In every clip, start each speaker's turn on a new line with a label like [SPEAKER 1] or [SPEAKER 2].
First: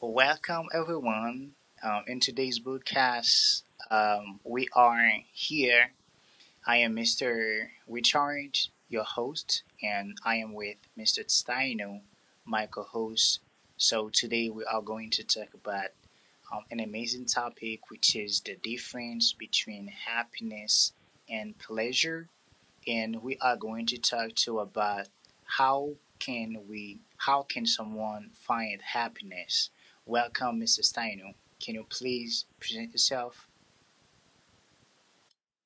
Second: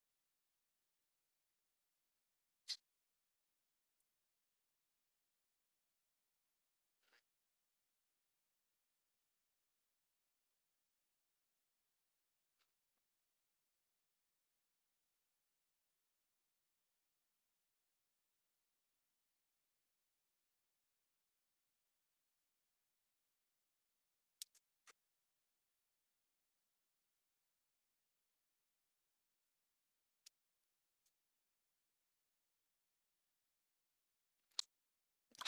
[SPEAKER 1] Well, welcome everyone. In today's broadcast, we are here. I am Mr. Richard, your host, and I am with Mr. Steino, my co-host. So today we are going to talk about an amazing topic, which is the difference between happiness and pleasure, and we are going to talk to about how can we how can someone find happiness. Welcome, Mr. Steinu, can you please present yourself?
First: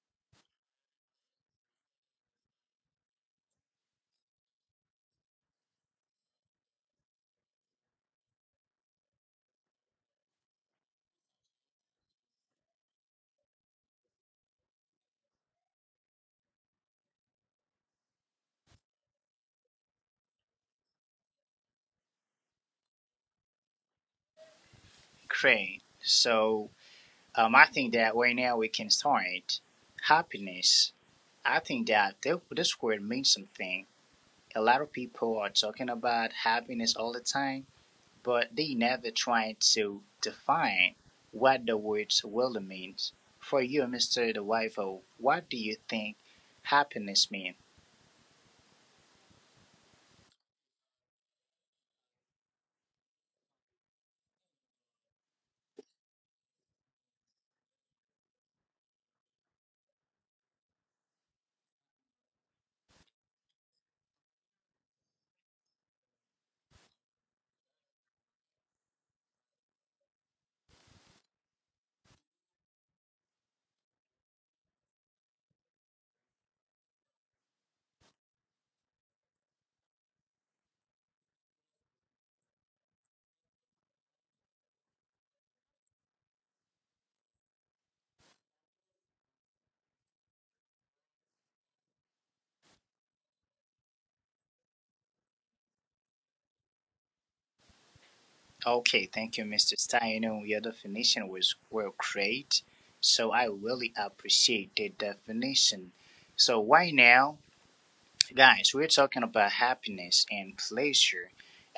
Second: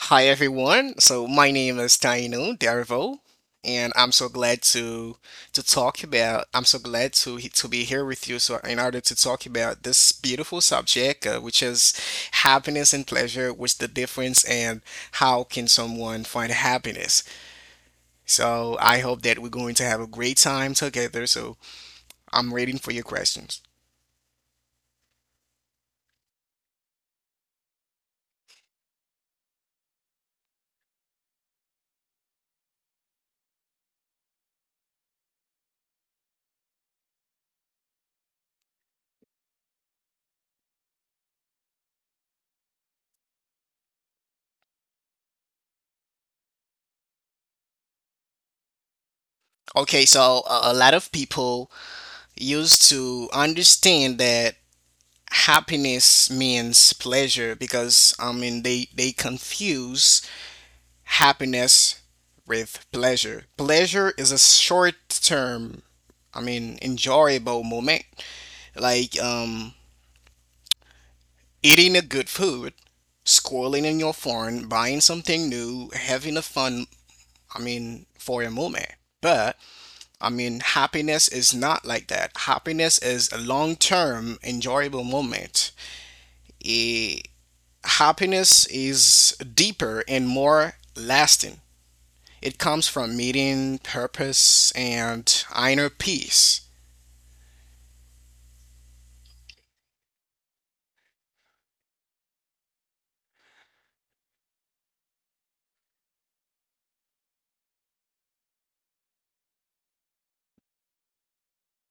[SPEAKER 2] Hi everyone. So my name is Taino Dervo, and I'm so glad to talk about. I'm so glad to to be here with you. So in order to talk about this beautiful subject, which is happiness and pleasure, what's the difference, and how can someone find happiness? So I hope that we're going to have a great time together. So I'm waiting for your questions.
[SPEAKER 1] Great. So I think that right now we can start. Happiness, I think that this word means something. A lot of people are talking about happiness all the time, but they never try to define what the word really means. For you, Mr. DeWivo, what do you think happiness means?
[SPEAKER 2] Okay, so a lot of people used to understand that happiness means pleasure because I mean they confuse happiness with pleasure. Pleasure is a short term, I mean enjoyable moment like eating a good food, scrolling in your phone, buying something new, having a fun, I mean for a moment. But I mean happiness is not like that. Happiness is a long term enjoyable moment. It Happiness is deeper and more lasting. It comes from meeting purpose and inner peace.
[SPEAKER 1] Okay, thank you, Mr. Stein. Your definition was well great, so I really appreciate the definition. So right now, guys, we're talking about happiness and pleasure.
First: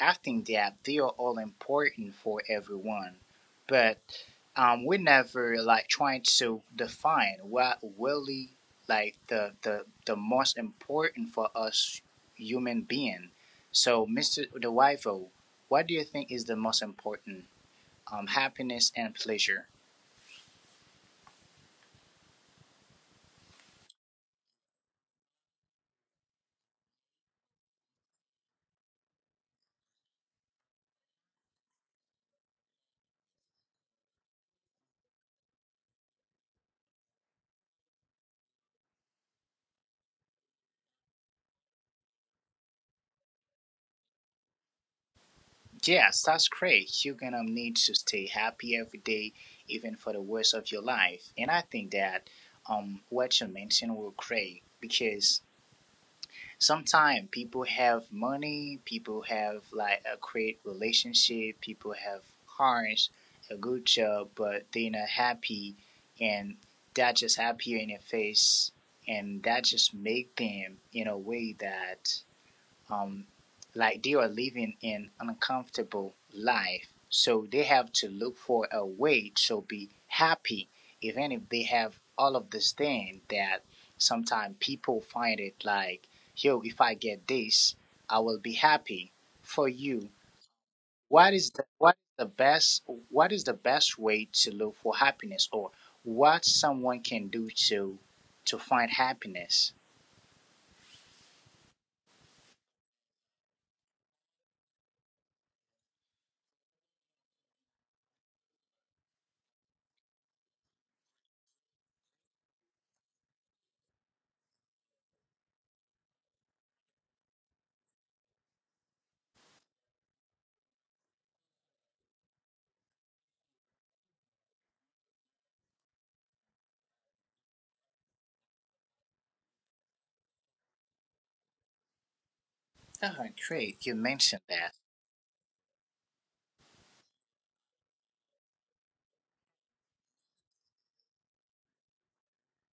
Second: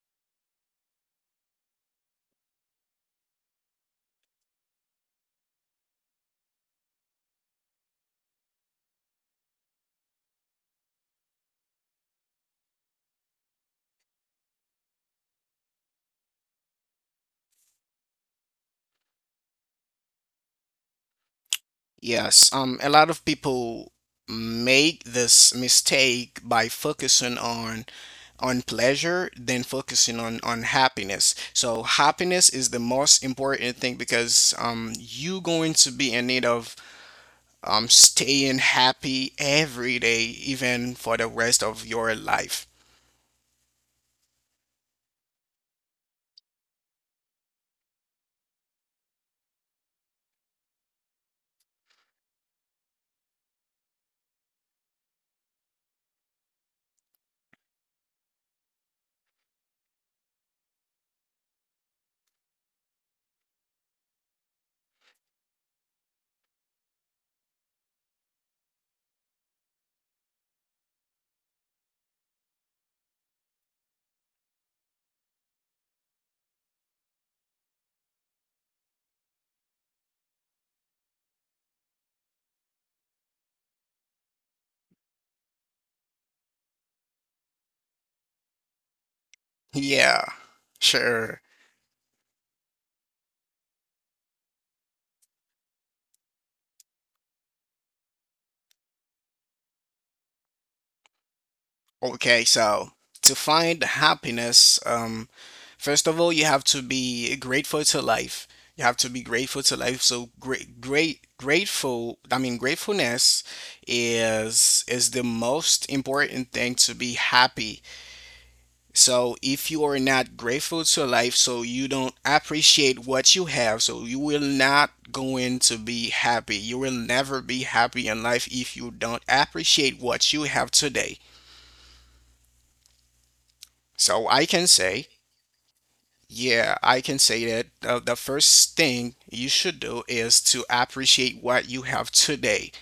[SPEAKER 1] I think that they are all important for everyone, but we never like trying to define what really, like, the most important for us human being. So, Mr. DeWivo, what do you think is the most important? Happiness and pleasure.
[SPEAKER 2] Yes, a lot of people make this mistake by focusing on pleasure than focusing on happiness. So happiness is the most important thing because you going to be in need of staying happy every day even for the rest of your life.
[SPEAKER 1] Yes, that's great. You're gonna need to stay happy every day, even for the worst of your life. And I think that what you mentioned will great, because sometimes people have money, people have like a great relationship, people have cars, a good job, but they're not happy, and that just appear in your face, and that just make them in a way that, um, like, they are living an uncomfortable life. So they have to look for a way to be happy, even if they have all of this thing that sometimes people find it like, yo, if I get this, I will be happy for you.
[SPEAKER 2] Yeah,
[SPEAKER 1] What
[SPEAKER 2] sure.
[SPEAKER 1] is the what is the best way to look for happiness, or what someone can do to find happiness?
[SPEAKER 2] Okay, so to find happiness, first of all, you have to be grateful to life. You have to be grateful to life. So grateful. I mean, gratefulness is the most important thing to be happy. So if you are not grateful to life, so you don't appreciate what you have, so you will not going to be happy. You will never be happy in life if you don't appreciate what you have today.
[SPEAKER 1] Oh, great. You
[SPEAKER 2] So I
[SPEAKER 1] mentioned
[SPEAKER 2] can
[SPEAKER 1] that.
[SPEAKER 2] say, yeah, I can say that the first thing you should do is to appreciate what you have today.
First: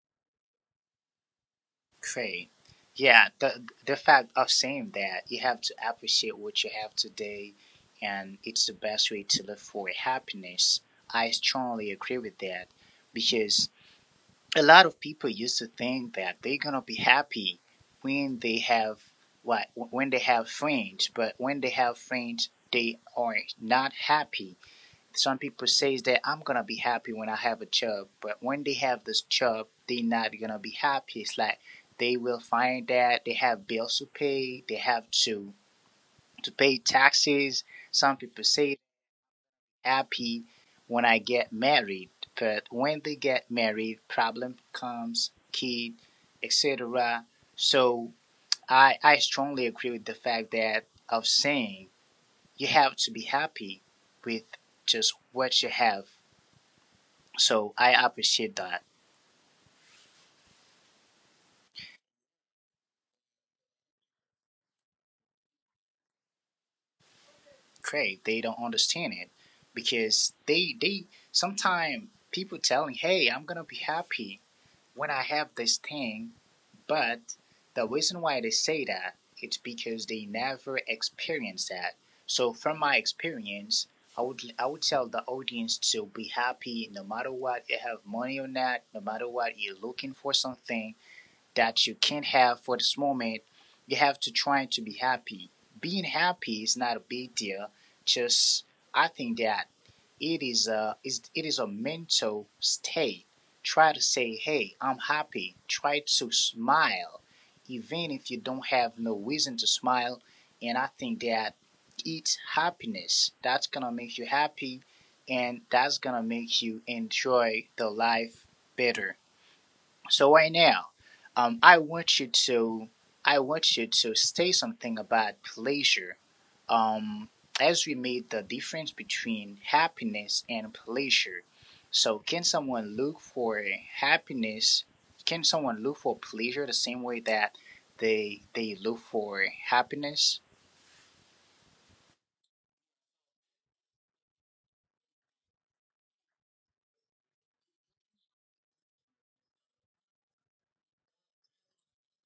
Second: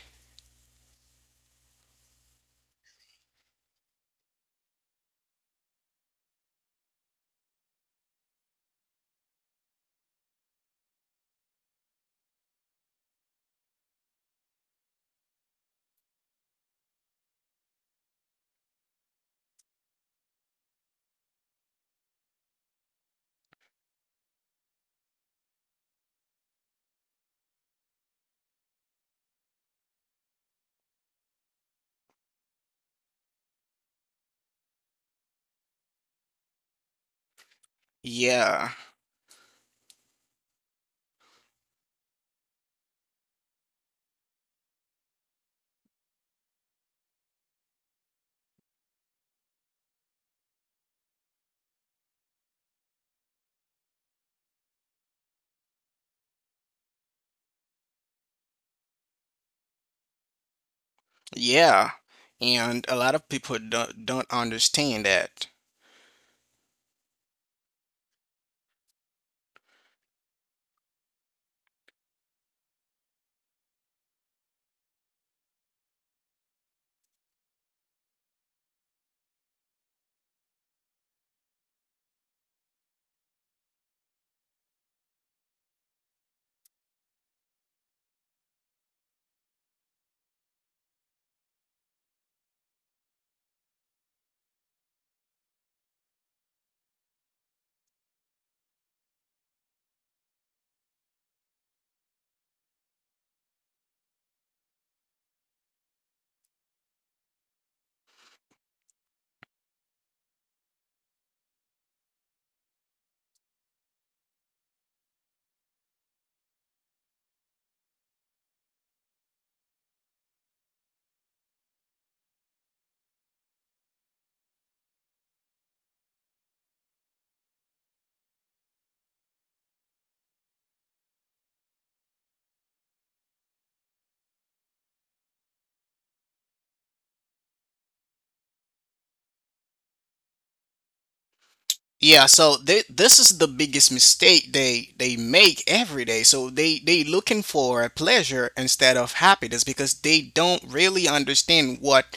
[SPEAKER 1] Great. Yeah, the fact of saying that you have to appreciate what you have today, and it's the best way to live for happiness. I strongly agree with that, because a lot of people used to think that they're gonna be happy when they have what when they have friends, but when they have friends, they are not happy. Some people says that I'm gonna be happy when I have a chub, but when they have this chub, they not gonna be happy. It's like they will find that they have bills to pay, they have to pay taxes. Some people say
[SPEAKER 2] Yeah,
[SPEAKER 1] happy when I get married, but when they get married, problem comes, kid, etc. So I strongly agree with the fact that of saying you have to be happy with just what you have. So I appreciate that.
[SPEAKER 2] yeah. And a lot of people don't understand that.
[SPEAKER 1] Craig, they don't understand it, because they sometimes people telling, "Hey, I'm gonna be happy when I have this thing," but the reason why they say that it's because they never experienced that. So from my experience, I would tell the audience to be happy no matter what you have money or not, no matter what you're looking for something that you can't have for this moment. You have to try to be happy. Being happy is not a big deal. Just I think that it is a is a mental state. Try to say, "Hey, I'm happy." Try to smile, even if you don't have no reason to smile. And I think that it's happiness that's gonna make you happy, and that's gonna make you enjoy the life better. So right now, I want you to say something about pleasure. Um, as we made the difference between happiness and pleasure. So can someone look for happiness? Can someone look for pleasure the same way that they look for happiness?
[SPEAKER 2] Yeah, so this is the biggest mistake they make every day. So they looking for pleasure instead of happiness because they don't really understand what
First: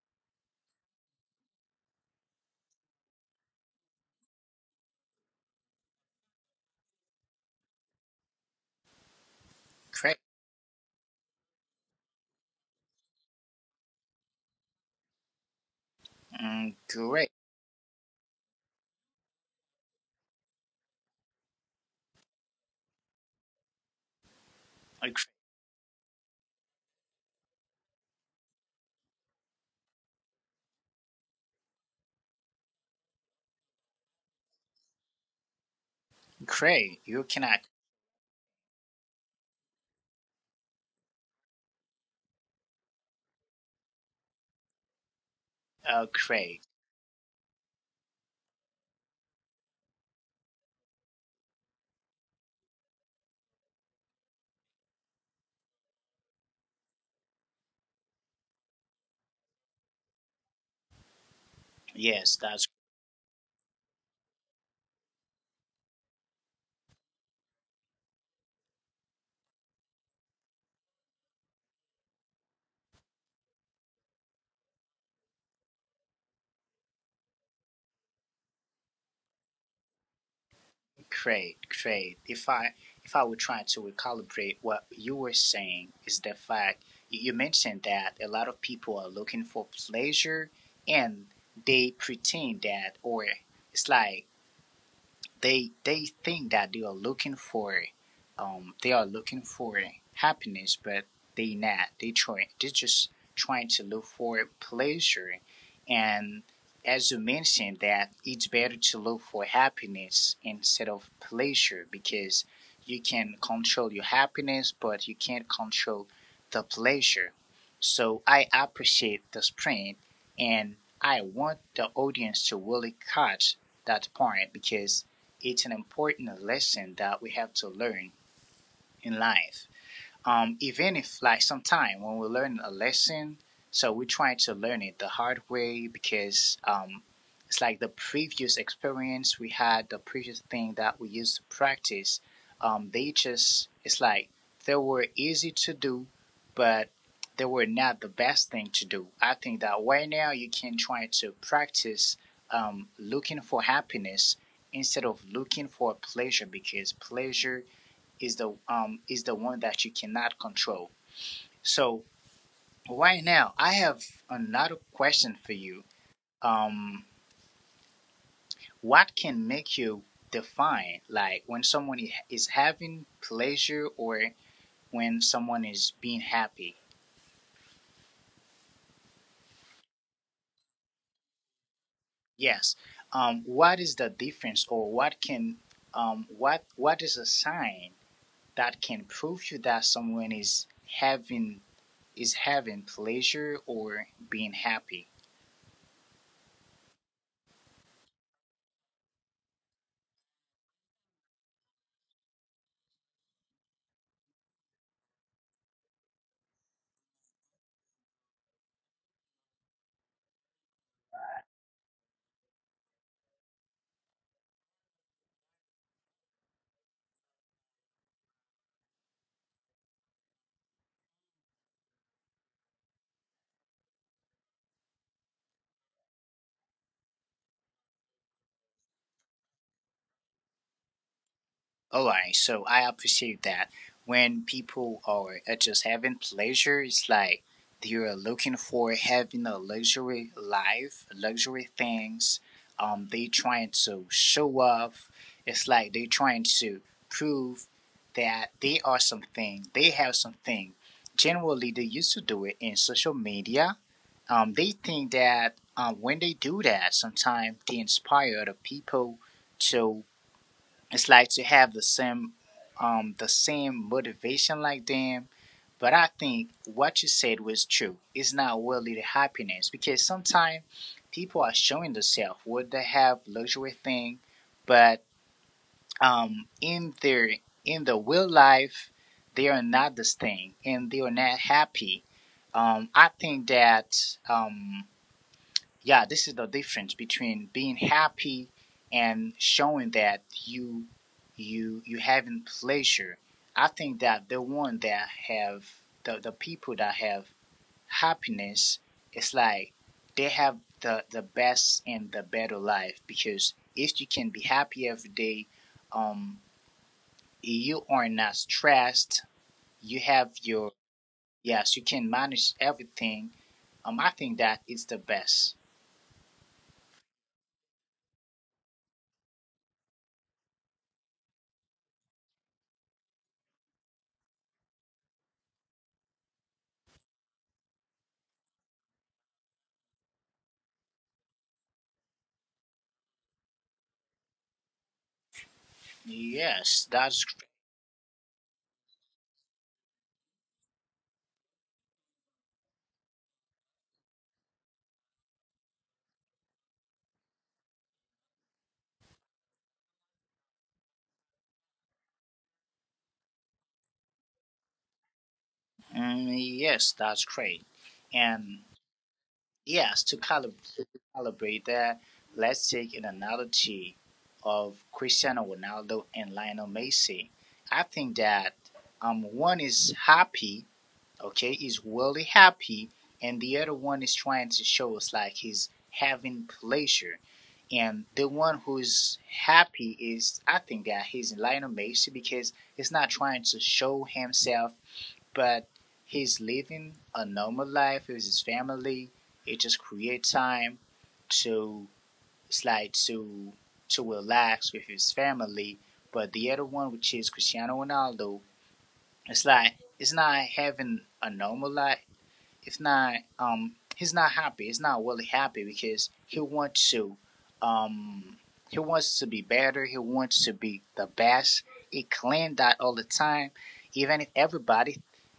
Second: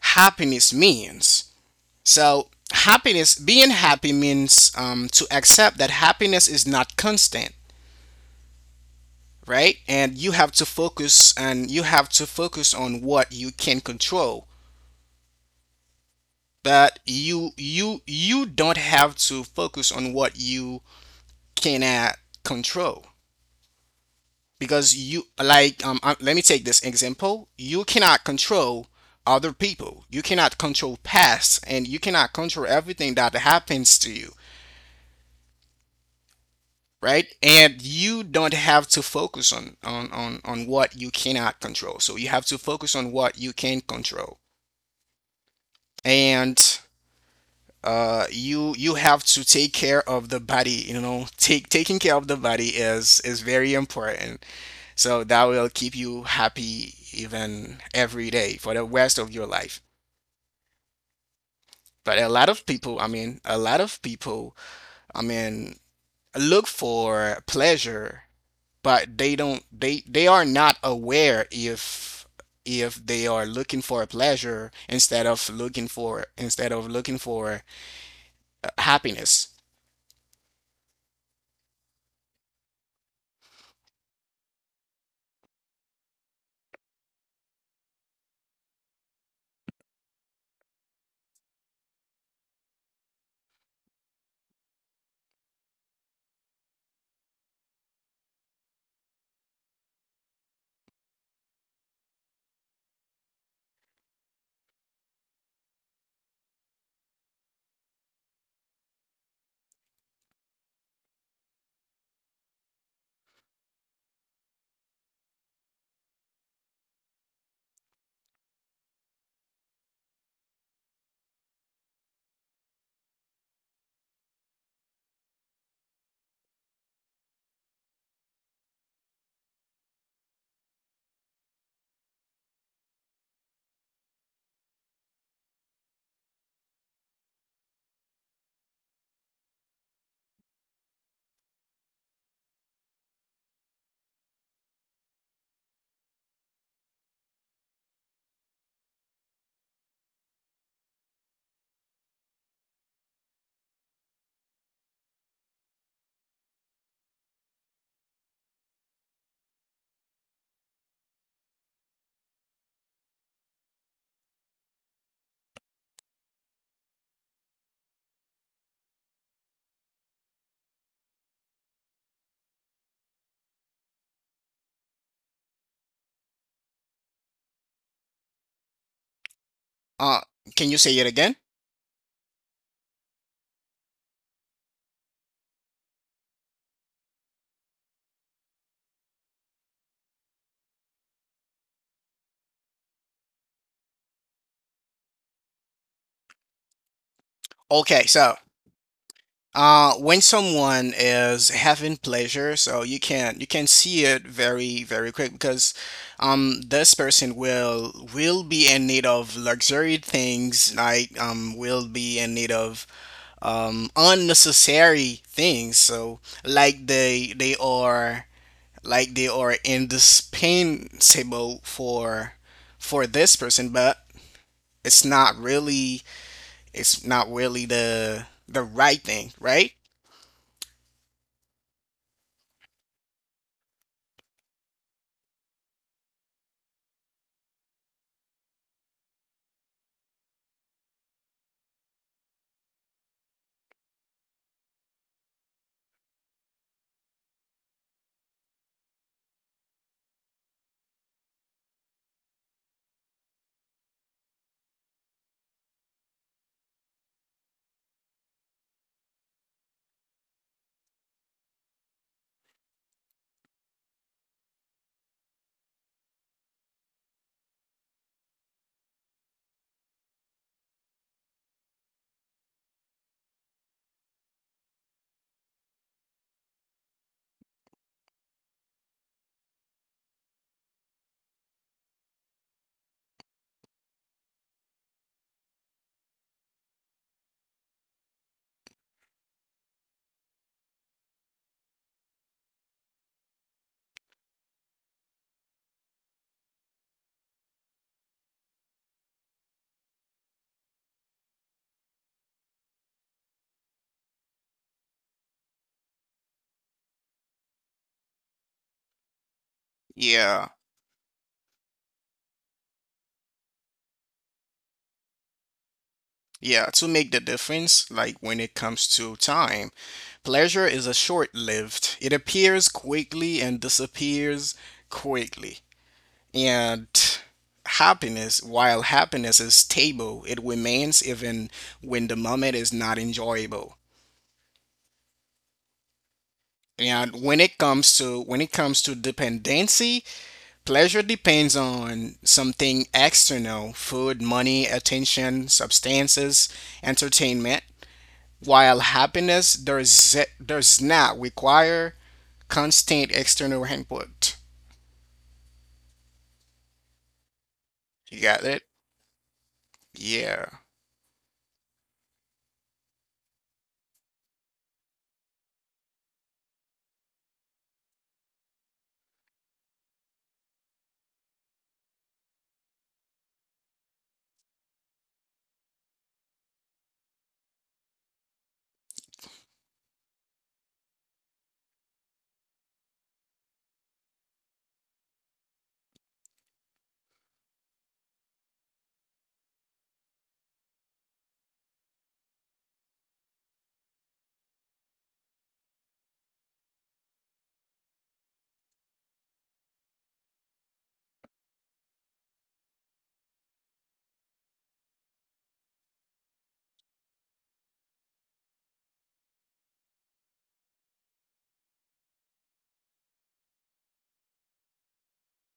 [SPEAKER 2] happiness means. So happiness, being happy means to accept that happiness is not constant, right? And
[SPEAKER 1] Great,
[SPEAKER 2] you have to focus and you have to focus on what you can control. But
[SPEAKER 1] great.
[SPEAKER 2] you don't have to focus on what you cannot control, because
[SPEAKER 1] Uh,
[SPEAKER 2] you like let me take this example. You cannot control other people, you cannot control past, and you cannot control everything that happens to you,
[SPEAKER 1] Craig. You
[SPEAKER 2] right?
[SPEAKER 1] cannot,
[SPEAKER 2] And you don't have to focus on what you cannot control, so you have to focus on what you can control.
[SPEAKER 1] Craig.
[SPEAKER 2] And you you have to take care of the body, you know, take taking care of the body is very important. So that will keep you happy even every day for the rest of your life. But a
[SPEAKER 1] Yes,
[SPEAKER 2] lot of
[SPEAKER 1] that's
[SPEAKER 2] people, I mean, a lot of people, I mean, look for pleasure, but they are not aware if they are looking for a pleasure instead of looking for, instead of looking for happiness.
[SPEAKER 1] great, great. If I were trying to recalibrate what you were saying is the fact you mentioned that a lot of people are looking for pleasure, and they pretend that, or it's like they think that they are looking for, they are looking for happiness, but they not they just trying to look for pleasure. And as you mentioned that, it's better to look for happiness instead of pleasure, because you can control your happiness, but you can't control the pleasure. So I appreciate the sprint, and I want the audience to really catch that point, because it's an important lesson that we have to learn in life. Even if like sometime when we learn a lesson, so we try to learn it the hard way, because it's like the previous experience we had, the previous thing that we used to practice, they just, it's like they were easy to do, but they were not the best thing to do. I think that right now you can try to practice looking for happiness instead of looking for pleasure, because pleasure is the one that you cannot control. So right now, I have another question for you. Um, what can make you define, like, when someone is having pleasure, or when someone is being happy?
[SPEAKER 2] Uh, can you say it again?
[SPEAKER 1] Yes. What is the difference, or what can, what is a sign that can prove you that someone is having pleasure or being happy?
[SPEAKER 2] Okay, so when someone is having pleasure, so you can see it very quick because this person will be in need of luxury things like will be in need of unnecessary things. So like they are like they are indispensable for this person, but it's not really it's not really the right thing, right?
[SPEAKER 1] All right, so I appreciate that. When people are just having pleasure, it's like they're looking for having a luxury life, luxury things. They trying to show off. It's like they trying to prove that they are something. They have something. Generally, they used to do it in social media. They think that when they do that, sometimes they inspire other people to, it's like, to have the same motivation like them. But I think what you said was true. It's not worldly happiness, because sometimes people are showing themselves what they have luxury thing, but in their in the real life, they are not this thing and they are not happy. I think that um yeah, this is the difference between being happy and showing that you having pleasure. I think that the one that have the people that have happiness, it's like they have the, best and the better life, because if you can be happy every day, um you are not stressed, you have
[SPEAKER 2] Yeah.
[SPEAKER 1] your yes, you can manage everything. I think that is the best.
[SPEAKER 2] Yeah, to make the difference, like when it comes to time, pleasure is a short-lived. It appears quickly and disappears quickly. And happiness, while happiness is stable, it remains even when the moment is not enjoyable. And
[SPEAKER 1] Yes,
[SPEAKER 2] when it
[SPEAKER 1] that's
[SPEAKER 2] comes to dependency, pleasure depends on something external, food, money, attention, substances, entertainment. While does not require constant external input.
[SPEAKER 1] mm, yes, that's
[SPEAKER 2] You
[SPEAKER 1] great.
[SPEAKER 2] got it?
[SPEAKER 1] And
[SPEAKER 2] Yeah.
[SPEAKER 1] yes, to calibrate that, let's take an analogy of Cristiano Ronaldo and Lionel Messi. I think that, one is happy, okay, is really happy, and the other one is trying to show us like he's having pleasure. And the one who's happy is, I think that he's Lionel Messi, because he's not trying to show himself, but he's living a normal life with his family. It just creates time to, it's like to relax with his family. But the other one, which is Cristiano Ronaldo, it's like it's not having a normal life. It's not he's not happy. He's not really happy because um he wants to be better. He wants to be the best. He claimed that all the time, even if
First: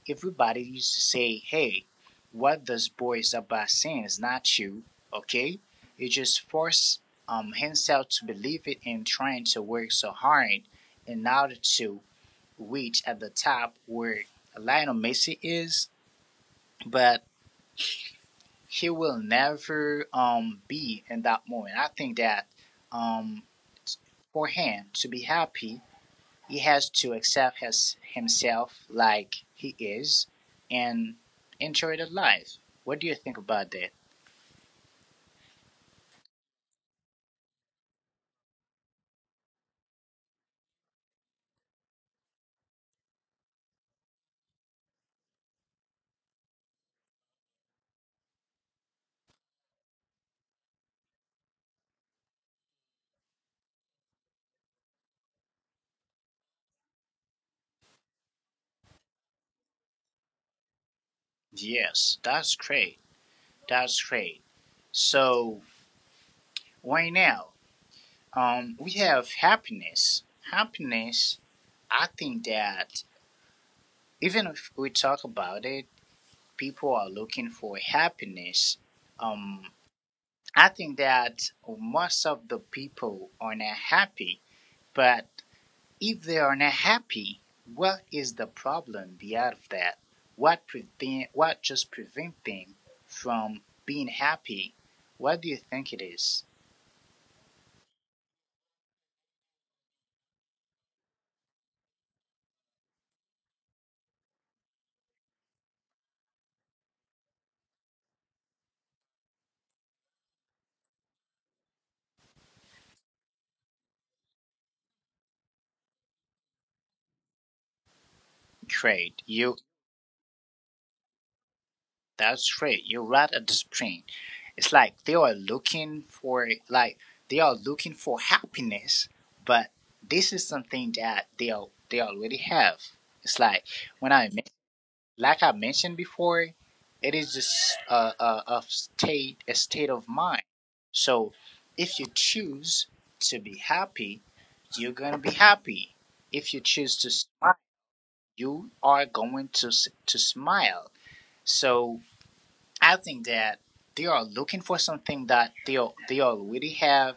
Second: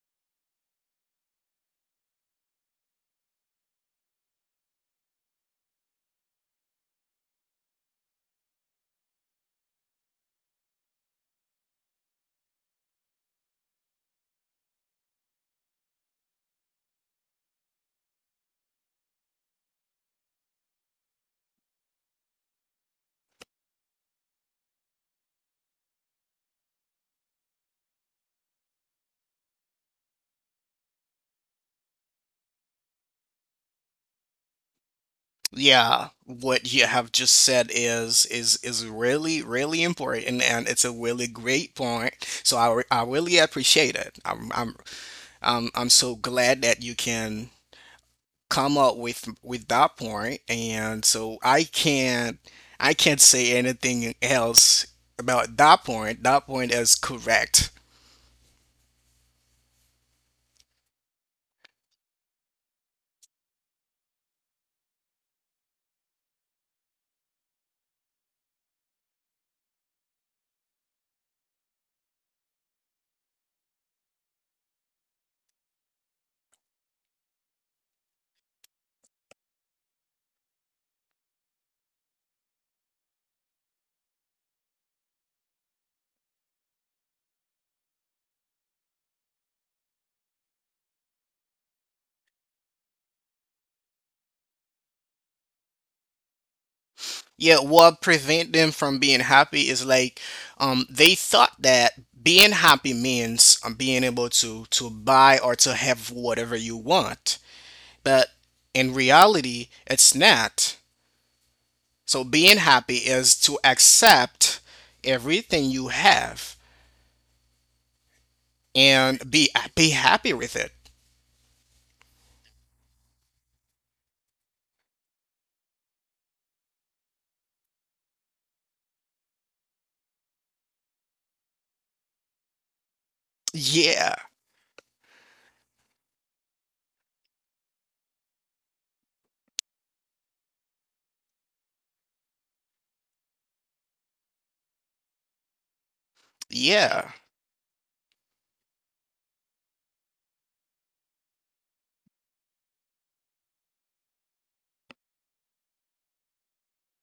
[SPEAKER 1] everybody used to say, "Hey, what this boy is about saying is not you." Okay, he just forced himself to believe it and trying to work so hard in order to reach at the top where Lionel Messi is, but he will never be in that moment. I think that um for him to be happy, he has to accept his himself like he is and enjoy the life. What do you think about that?
[SPEAKER 2] Yeah, what you have just said is really really important, and it's a really great point. So I really appreciate it. I'm so glad that you can come up with that point, and so I can't say anything else about that point. That point is correct.
[SPEAKER 1] Yes, that's great. That's great. So right now, we have happiness. Happiness, I think that even if we talk about it, people are looking for happiness. um I think that most of the people are not happy, but if they are not happy, what is the problem beyond that? What prevent, what just prevent them from being happy? What do you think it is?
[SPEAKER 2] Yeah, what prevent them from being happy is like they thought that being happy means being able to buy or to have whatever you want. But in reality, it's not. So being happy is to accept everything you have
[SPEAKER 1] Great, you
[SPEAKER 2] and be happy with it.
[SPEAKER 1] that's right. You're right at the spring. It's like they are looking for, like, they are looking for happiness, but this is something that they they already have. It's like when I,
[SPEAKER 2] Yeah.
[SPEAKER 1] like I mentioned before, it is just a, a state of mind. So if you choose to be happy, you're gonna be happy. If you choose to
[SPEAKER 2] Yeah.
[SPEAKER 1] smile, you are going to smile. So I think that they are looking for something that they they already have.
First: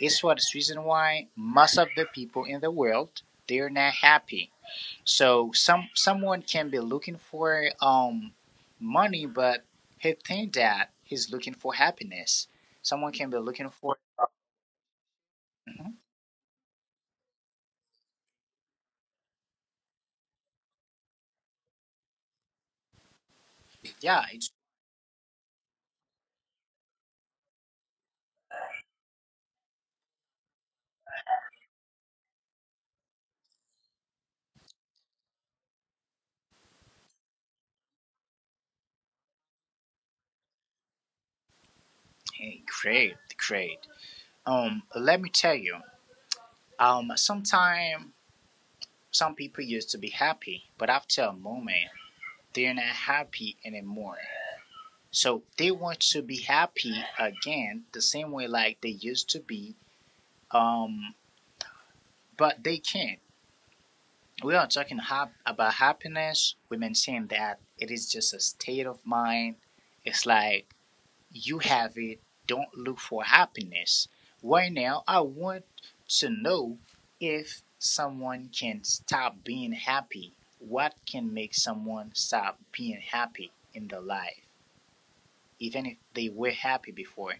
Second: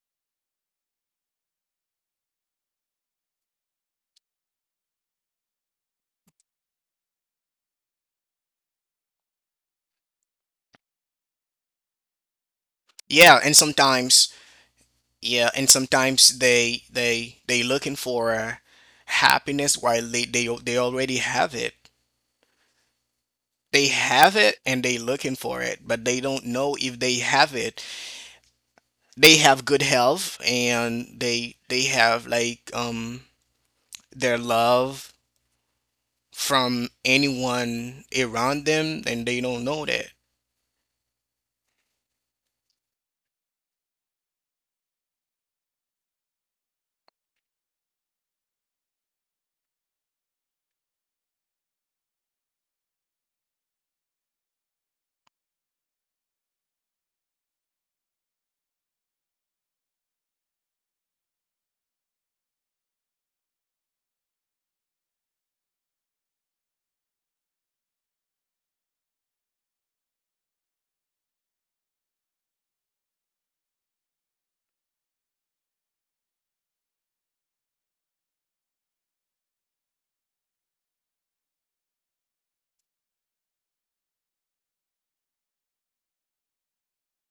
[SPEAKER 1] It's what's reason why most of the people in the world they're not happy, so someone can be looking for money, but he think that he's looking for happiness. Someone can
[SPEAKER 2] Yeah,
[SPEAKER 1] be
[SPEAKER 2] and
[SPEAKER 1] looking for.
[SPEAKER 2] sometimes yeah, and
[SPEAKER 1] Mhm.
[SPEAKER 2] sometimes they looking for happiness while they already have it. They
[SPEAKER 1] Yeah,
[SPEAKER 2] have
[SPEAKER 1] it's
[SPEAKER 2] it and they looking for it, but they don't know if they have it. They have good health, and they have like their love from anyone around them, and they don't know that.
[SPEAKER 1] eh, great, great. Let me tell you, sometime some people used to be happy, but after a moment, they're not happy anymore. So they want to be happy again, the same way like they used to be. Um, but they can't. We are talking about happiness, we mentioned that it is just a state of mind. It's like you have it, don't look for happiness. Right now, I want to know if someone can stop being happy. What can make someone stop being happy in their life, even if they were happy before?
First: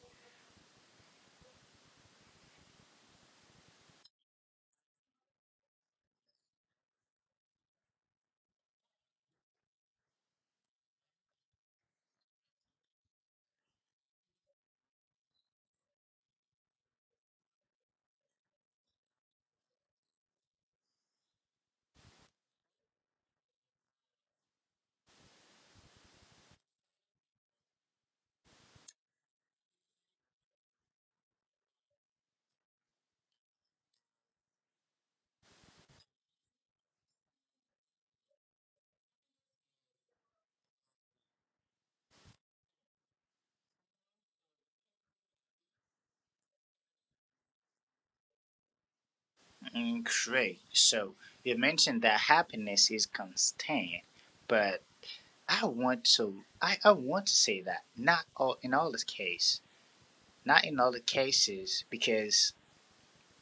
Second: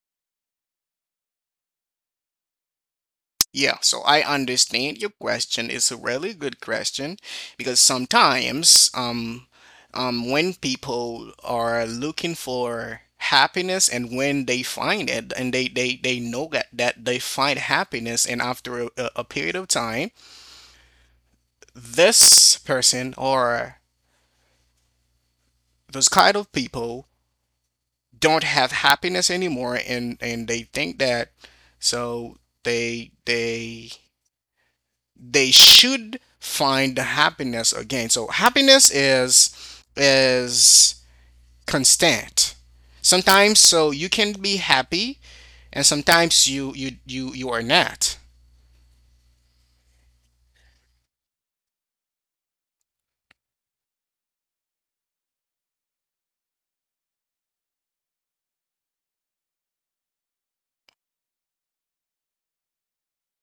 [SPEAKER 2] Yeah, so I understand your question. It's a really good question because sometimes when people are looking for happiness and when they find it and they know that they find happiness, and after a period of time, this person or those kind of people don't have happiness anymore, and they think that so they they they should find happiness again. So happiness is is constant. Sometimes so you can be happy, and sometimes you are not.
[SPEAKER 1] Mm, great. So, you mentioned that happiness is constant, but I want to say that not all in all the case, not in all the cases, because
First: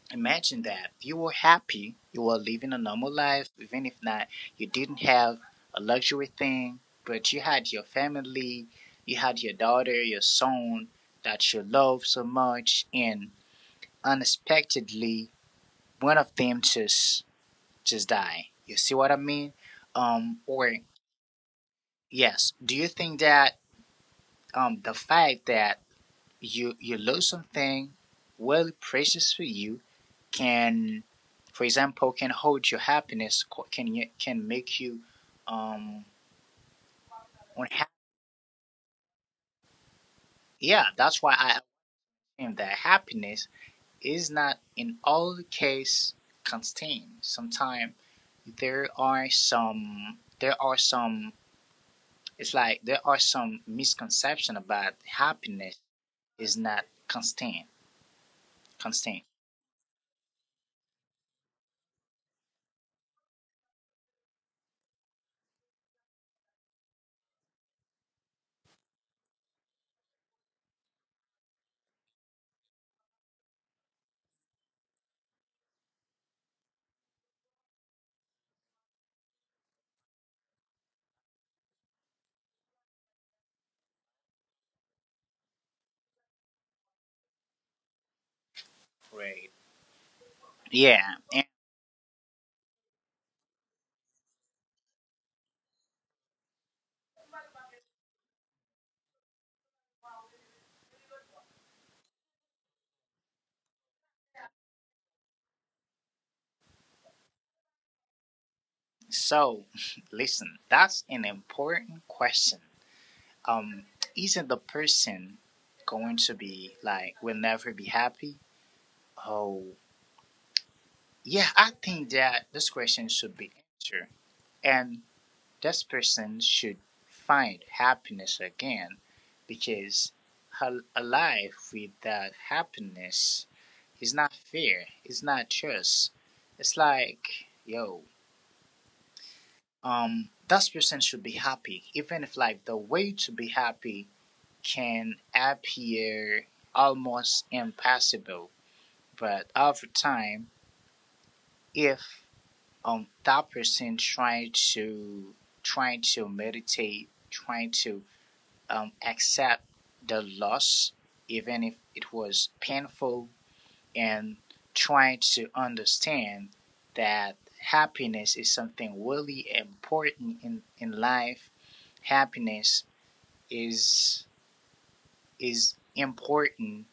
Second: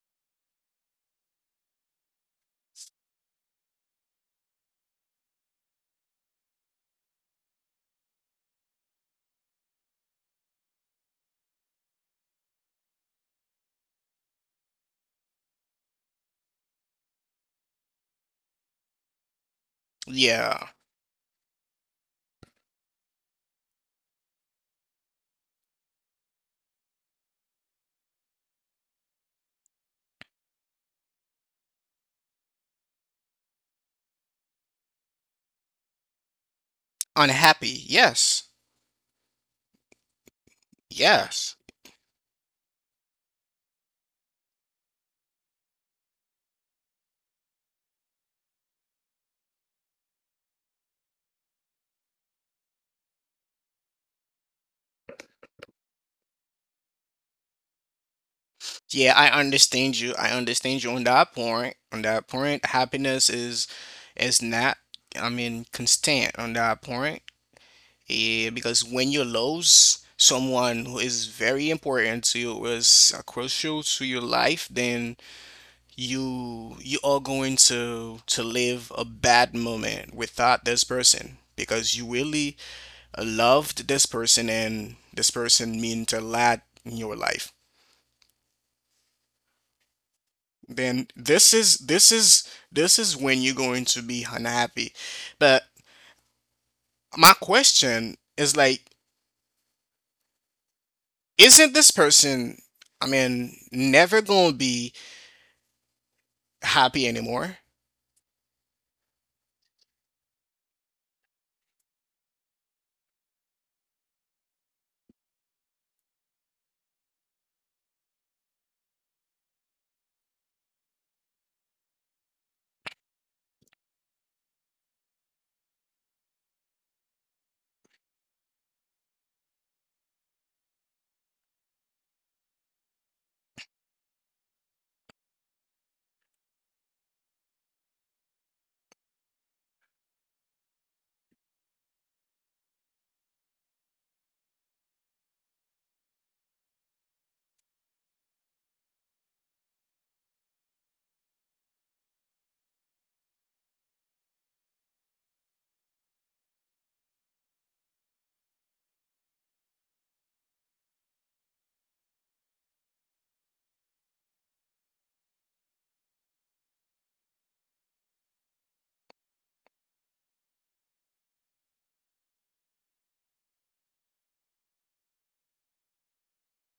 [SPEAKER 1] imagine that if you were happy, you were living a normal life, even if not, you didn't have a luxury thing, but you had your family, you had your daughter, your son that you love so much, and unexpectedly one of them just die. You see what I mean?
[SPEAKER 2] Yeah.
[SPEAKER 1] Or yes, do you think that the fact that you love something, worldly precious for you can, for example, can hold your happiness, can can make you um unha-
[SPEAKER 2] Unhappy. Yes.
[SPEAKER 1] yeah. That's why I
[SPEAKER 2] Yes.
[SPEAKER 1] think that happiness is not in all the case contained. Sometimes there are some it's like there are some misconception about happiness is not constant
[SPEAKER 2] Yeah,
[SPEAKER 1] constant
[SPEAKER 2] I understand you. I understand you on that point. On that point, happiness is not, I mean, constant on that point. Eh, because when you lose someone who is very important to you, was crucial to your life, then you are going to live a bad moment without this person because you really loved this person, and this person meant a lot in your life.
[SPEAKER 1] right yeah.
[SPEAKER 2] Then this is when you're going to be unhappy. But my question is like, isn't this person, I mean, never gonna be happy anymore.
[SPEAKER 1] So, listen, that's an important question. Um, isn't the person going to be like, will never be happy? Oh, yeah, I think that this question should be answered. And this person should find happiness again because her, a life without happiness is not fair, it's not just. It's like, yo, that person should be happy, even if like the way to be happy can appear almost impossible. But over time, if that person trying to trying to meditate, trying to accept the loss, even if it was painful, and trying to understand that happiness is something really important in life. Happiness is is important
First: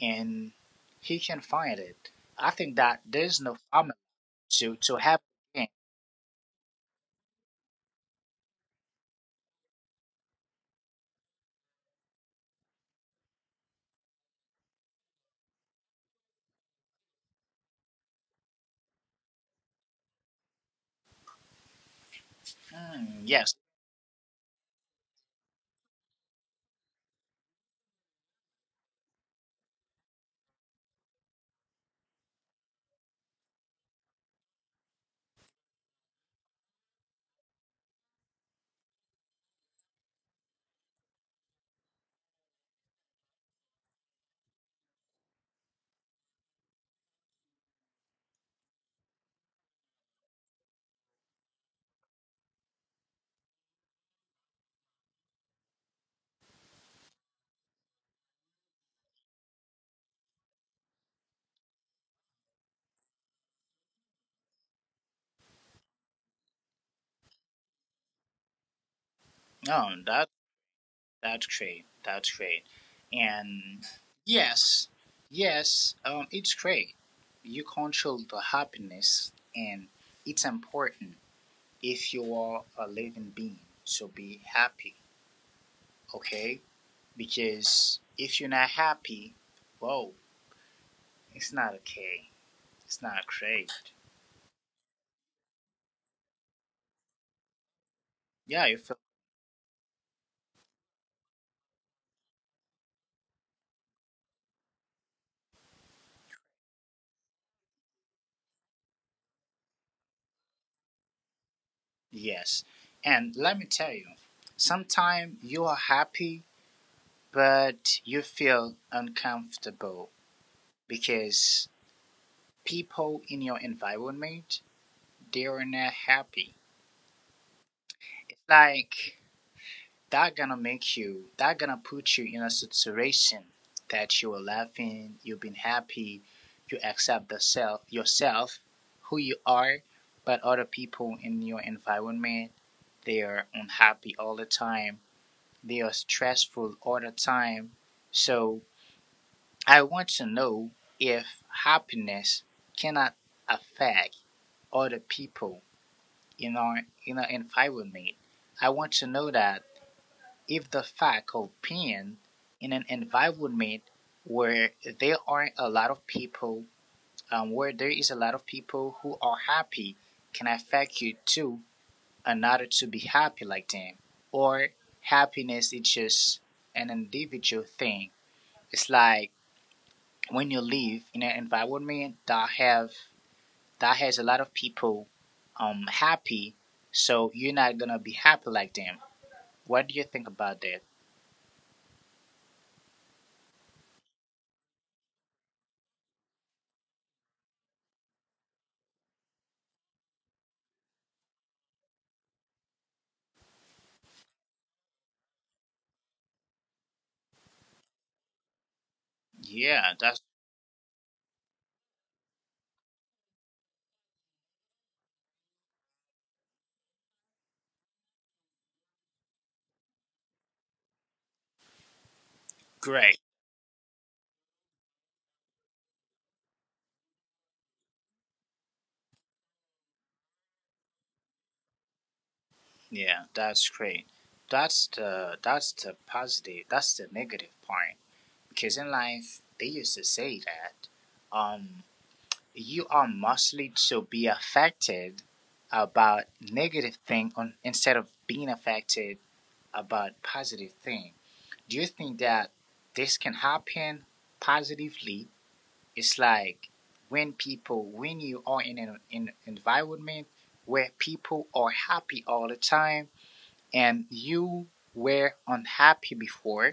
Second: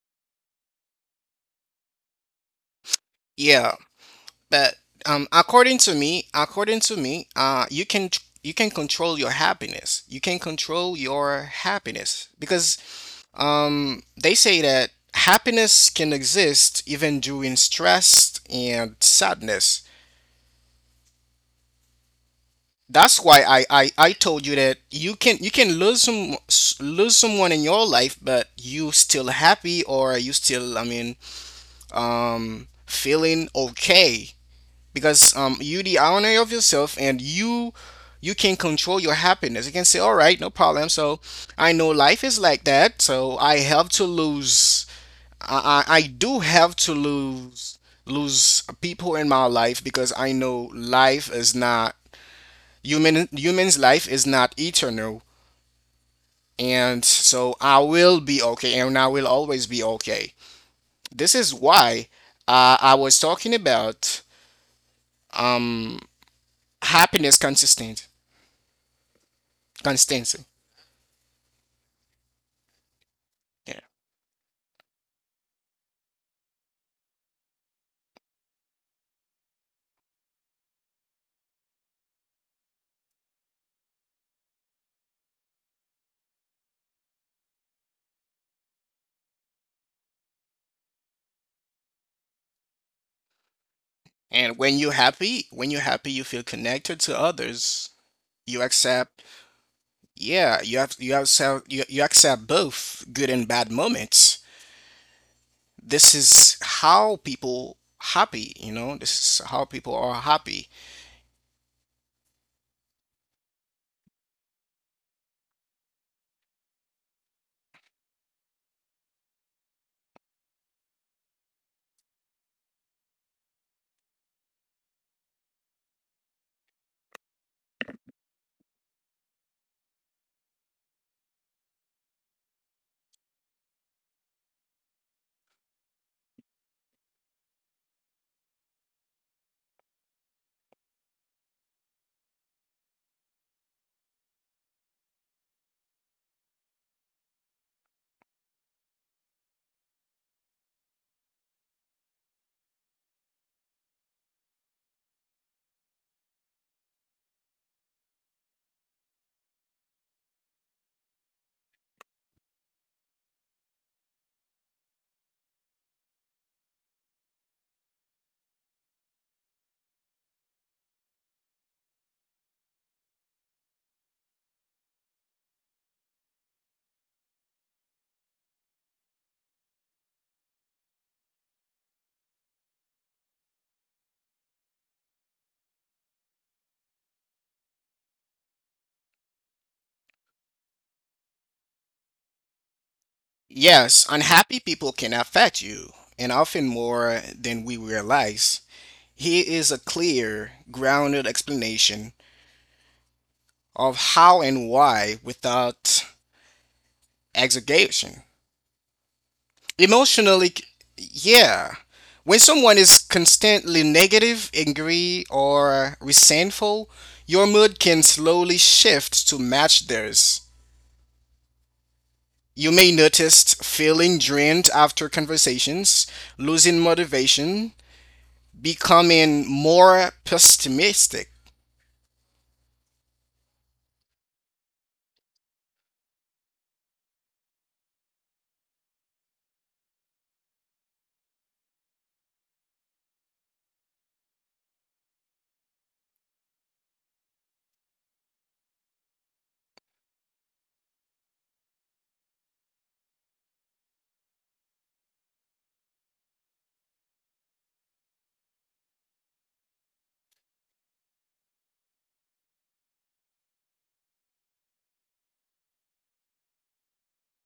[SPEAKER 1] and he can find it. I think that there's no
[SPEAKER 2] Yeah,
[SPEAKER 1] problem
[SPEAKER 2] but
[SPEAKER 1] to have.
[SPEAKER 2] according to me, you can you can control your happiness. You can control your happiness because they say that happiness can exist even during stress and sadness. That's
[SPEAKER 1] Mm,
[SPEAKER 2] why
[SPEAKER 1] yes,
[SPEAKER 2] I told you that you can lose lose someone in your life, but you still happy or you still, I mean, feeling okay because you the owner of yourself, and you can control your happiness. You can say, all right, no problem. So I know life is like that, so I have to lose, I do have to lose people in my life because I know life is not, human's life is not eternal, and so I will be okay, and I will always be okay. This is why I was talking about um happiness consistent,
[SPEAKER 1] no, that
[SPEAKER 2] consistency.
[SPEAKER 1] that's great. That's great.
[SPEAKER 2] Yeah.
[SPEAKER 1] And yes, yes, it's great. You control the happiness, and it's important if you are a living being. So be happy, okay? Because if you're not happy, whoa, it's not okay. It's not great.
[SPEAKER 2] And when you're happy, you feel connected to others. You
[SPEAKER 1] Yeah, you feel.
[SPEAKER 2] accept, yeah, you have so, you accept both good and bad moments. This is how people happy, you know, this is how people are happy.
[SPEAKER 1] Yes. And let me tell you, sometimes you are happy, but you feel uncomfortable because people in your environment they are not happy. Like that gonna make you, that gonna put you in a situation that you are laughing, you've been happy, you accept the self yourself, who you are, but other people in your environment, they are unhappy all the time. They are stressful all the time. So I want to know if happiness cannot affect other people in our environment. I want to know that if the fact of being in an environment where there are a lot of people, where there is a lot of people who are happy, can affect you too in order to be happy like them. Or happiness is just an individual thing. It's like when you live in an environment that have that has a lot of people happy, so you're not gonna be happy like them. What do you think about that?
[SPEAKER 2] Yes, unhappy people can affect you, and often more than we realize. Here is a clear, grounded explanation of how and why without exaggeration.
[SPEAKER 1] Yeah, that's
[SPEAKER 2] Emotionally, yeah. When someone is constantly negative, angry, or resentful, your mood can slowly shift to match theirs. You may
[SPEAKER 1] great.
[SPEAKER 2] notice feeling drained after conversations, losing motivation, becoming more pessimistic.
[SPEAKER 1] Yeah, that's great. That's the positive. That's the negative part. Because in life, they used to say that um you are mostly to be affected about negative thing on instead of being affected about positive thing. Do you think that this can happen positively? It's like when people when you are in an environment where people are happy all the time and you were unhappy before.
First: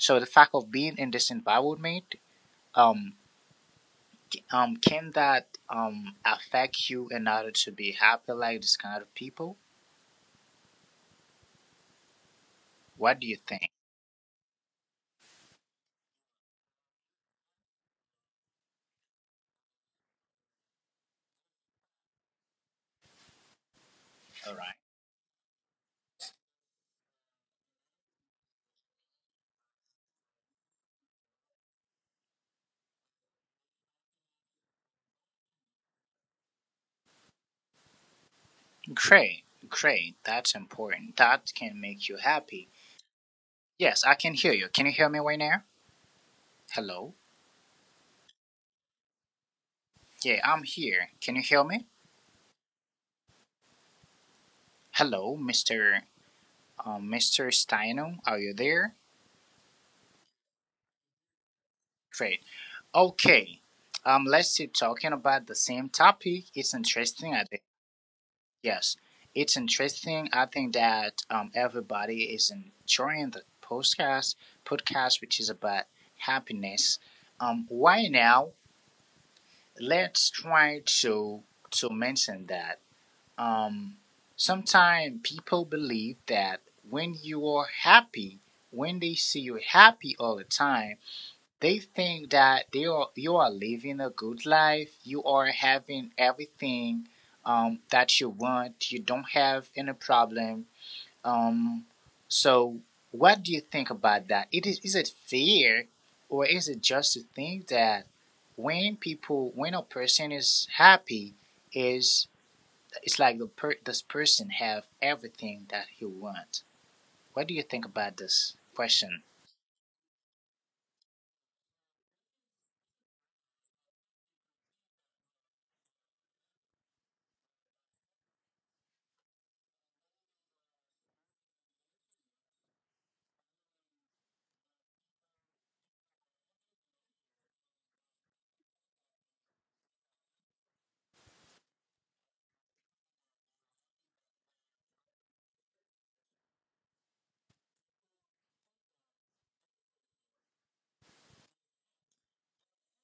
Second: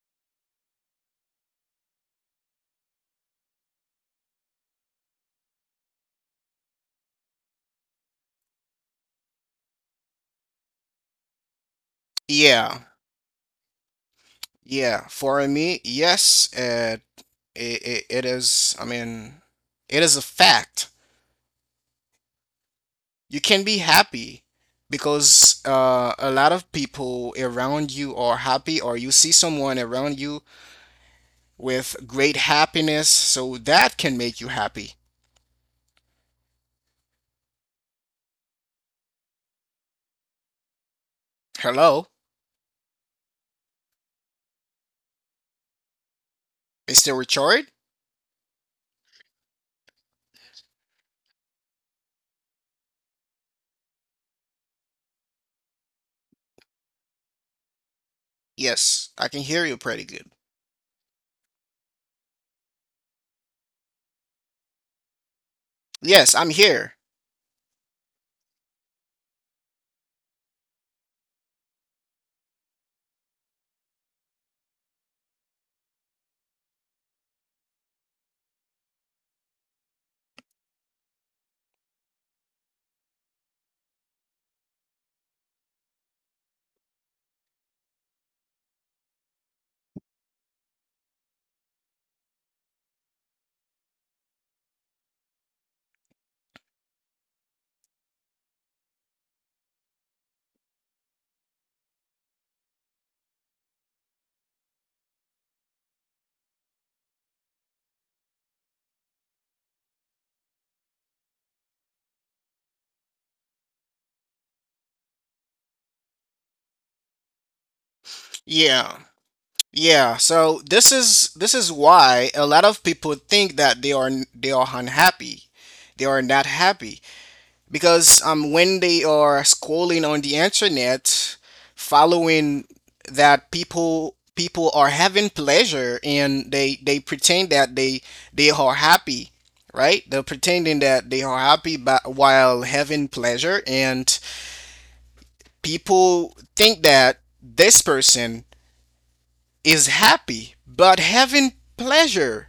[SPEAKER 1] So the fact of being in this environment um can that affect you in order to be happy like this kind of people?
[SPEAKER 2] Yeah, yeah. For me,
[SPEAKER 1] What
[SPEAKER 2] yes,
[SPEAKER 1] do you think?
[SPEAKER 2] it, it is, I mean, it is a fact. You can be happy because a lot of people around you are happy, or you see someone around you
[SPEAKER 1] All right.
[SPEAKER 2] with great happiness, so that can make you happy. Hello, Mr. Richard?
[SPEAKER 1] Great, great. That's important. That can make you happy. Yes, I can hear you. Can you hear me right now? Hello. Yeah, I'm
[SPEAKER 2] Yes,
[SPEAKER 1] here.
[SPEAKER 2] I can
[SPEAKER 1] Can you
[SPEAKER 2] hear
[SPEAKER 1] hear
[SPEAKER 2] you
[SPEAKER 1] me?
[SPEAKER 2] pretty good.
[SPEAKER 1] Hello, Mr. Steino. Are you there?
[SPEAKER 2] Yes, I'm here.
[SPEAKER 1] Great. Okay. Let's keep talking about the same topic. It's interesting. I think. Yes, it's interesting. I think that everybody is enjoying the podcast, podcast which is about happiness. Why now? Let's try to mention that. Um, sometimes people believe that when you are happy, when they see you happy all the time, they think that they are you are living a good life. You are having everything that you want. You don't have any problem. Um, so, what do you think about that? It is it fair, or is it just to think that when people when a person is happy, is it's like the per, this person have everything that he wants. What do you think about this question?
[SPEAKER 2] Yeah. Yeah, so this is why a lot of people think that they are unhappy. They are not happy because when they are scrolling on the internet, following that people are having pleasure, and they pretend that they are happy, right? They're pretending that they are happy but while having pleasure, and people think that this person is happy but having pleasure,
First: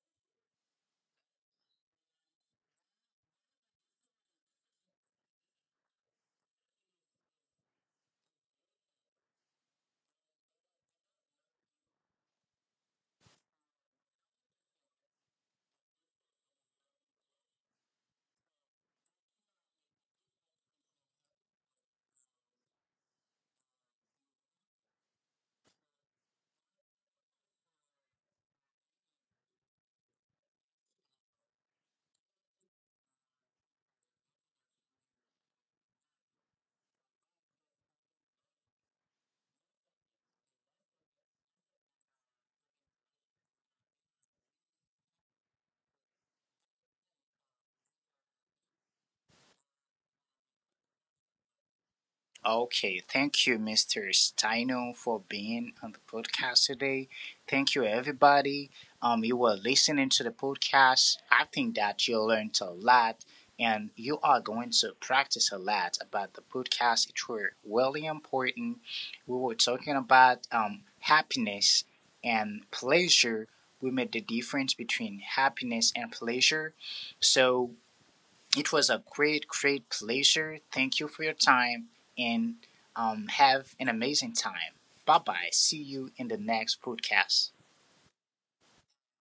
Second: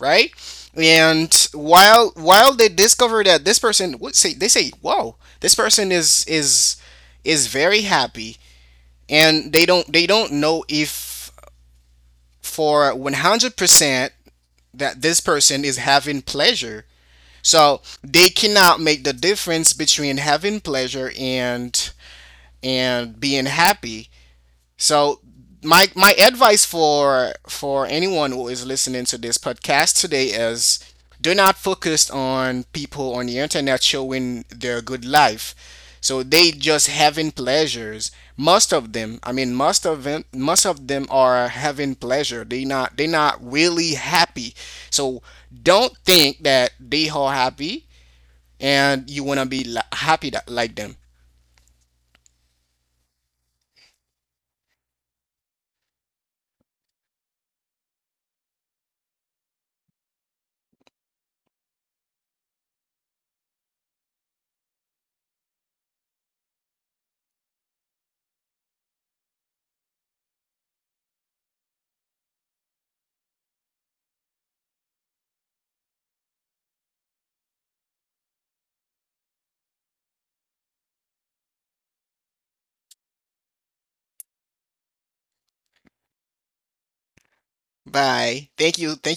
[SPEAKER 2] right? And while they discover that this person would say, they say, "Whoa, this person is very happy," and they don't know if for 100% that this person is having pleasure. So they cannot make the difference between having pleasure and being happy. So my advice for anyone who is listening to this podcast today is, do not focus on people on the internet showing their good life. So they just having pleasures. Most of them, I mean, most of them are having pleasure. They not really happy. So don't think that they are happy and you want to be happy that, like them.
[SPEAKER 1] Okay, thank you, Mr. Steino, for being on the podcast today. Thank you, everybody. You were listening to the podcast. I think that you learned a lot, and you are going to practice a lot about the podcast. It were really important. We were talking about happiness and pleasure. We made the difference between happiness and pleasure. So it was a great, great pleasure. Thank you for your time and have an amazing time. Bye bye. See you in the next podcast.
[SPEAKER 2] Bye. Thank you. Thank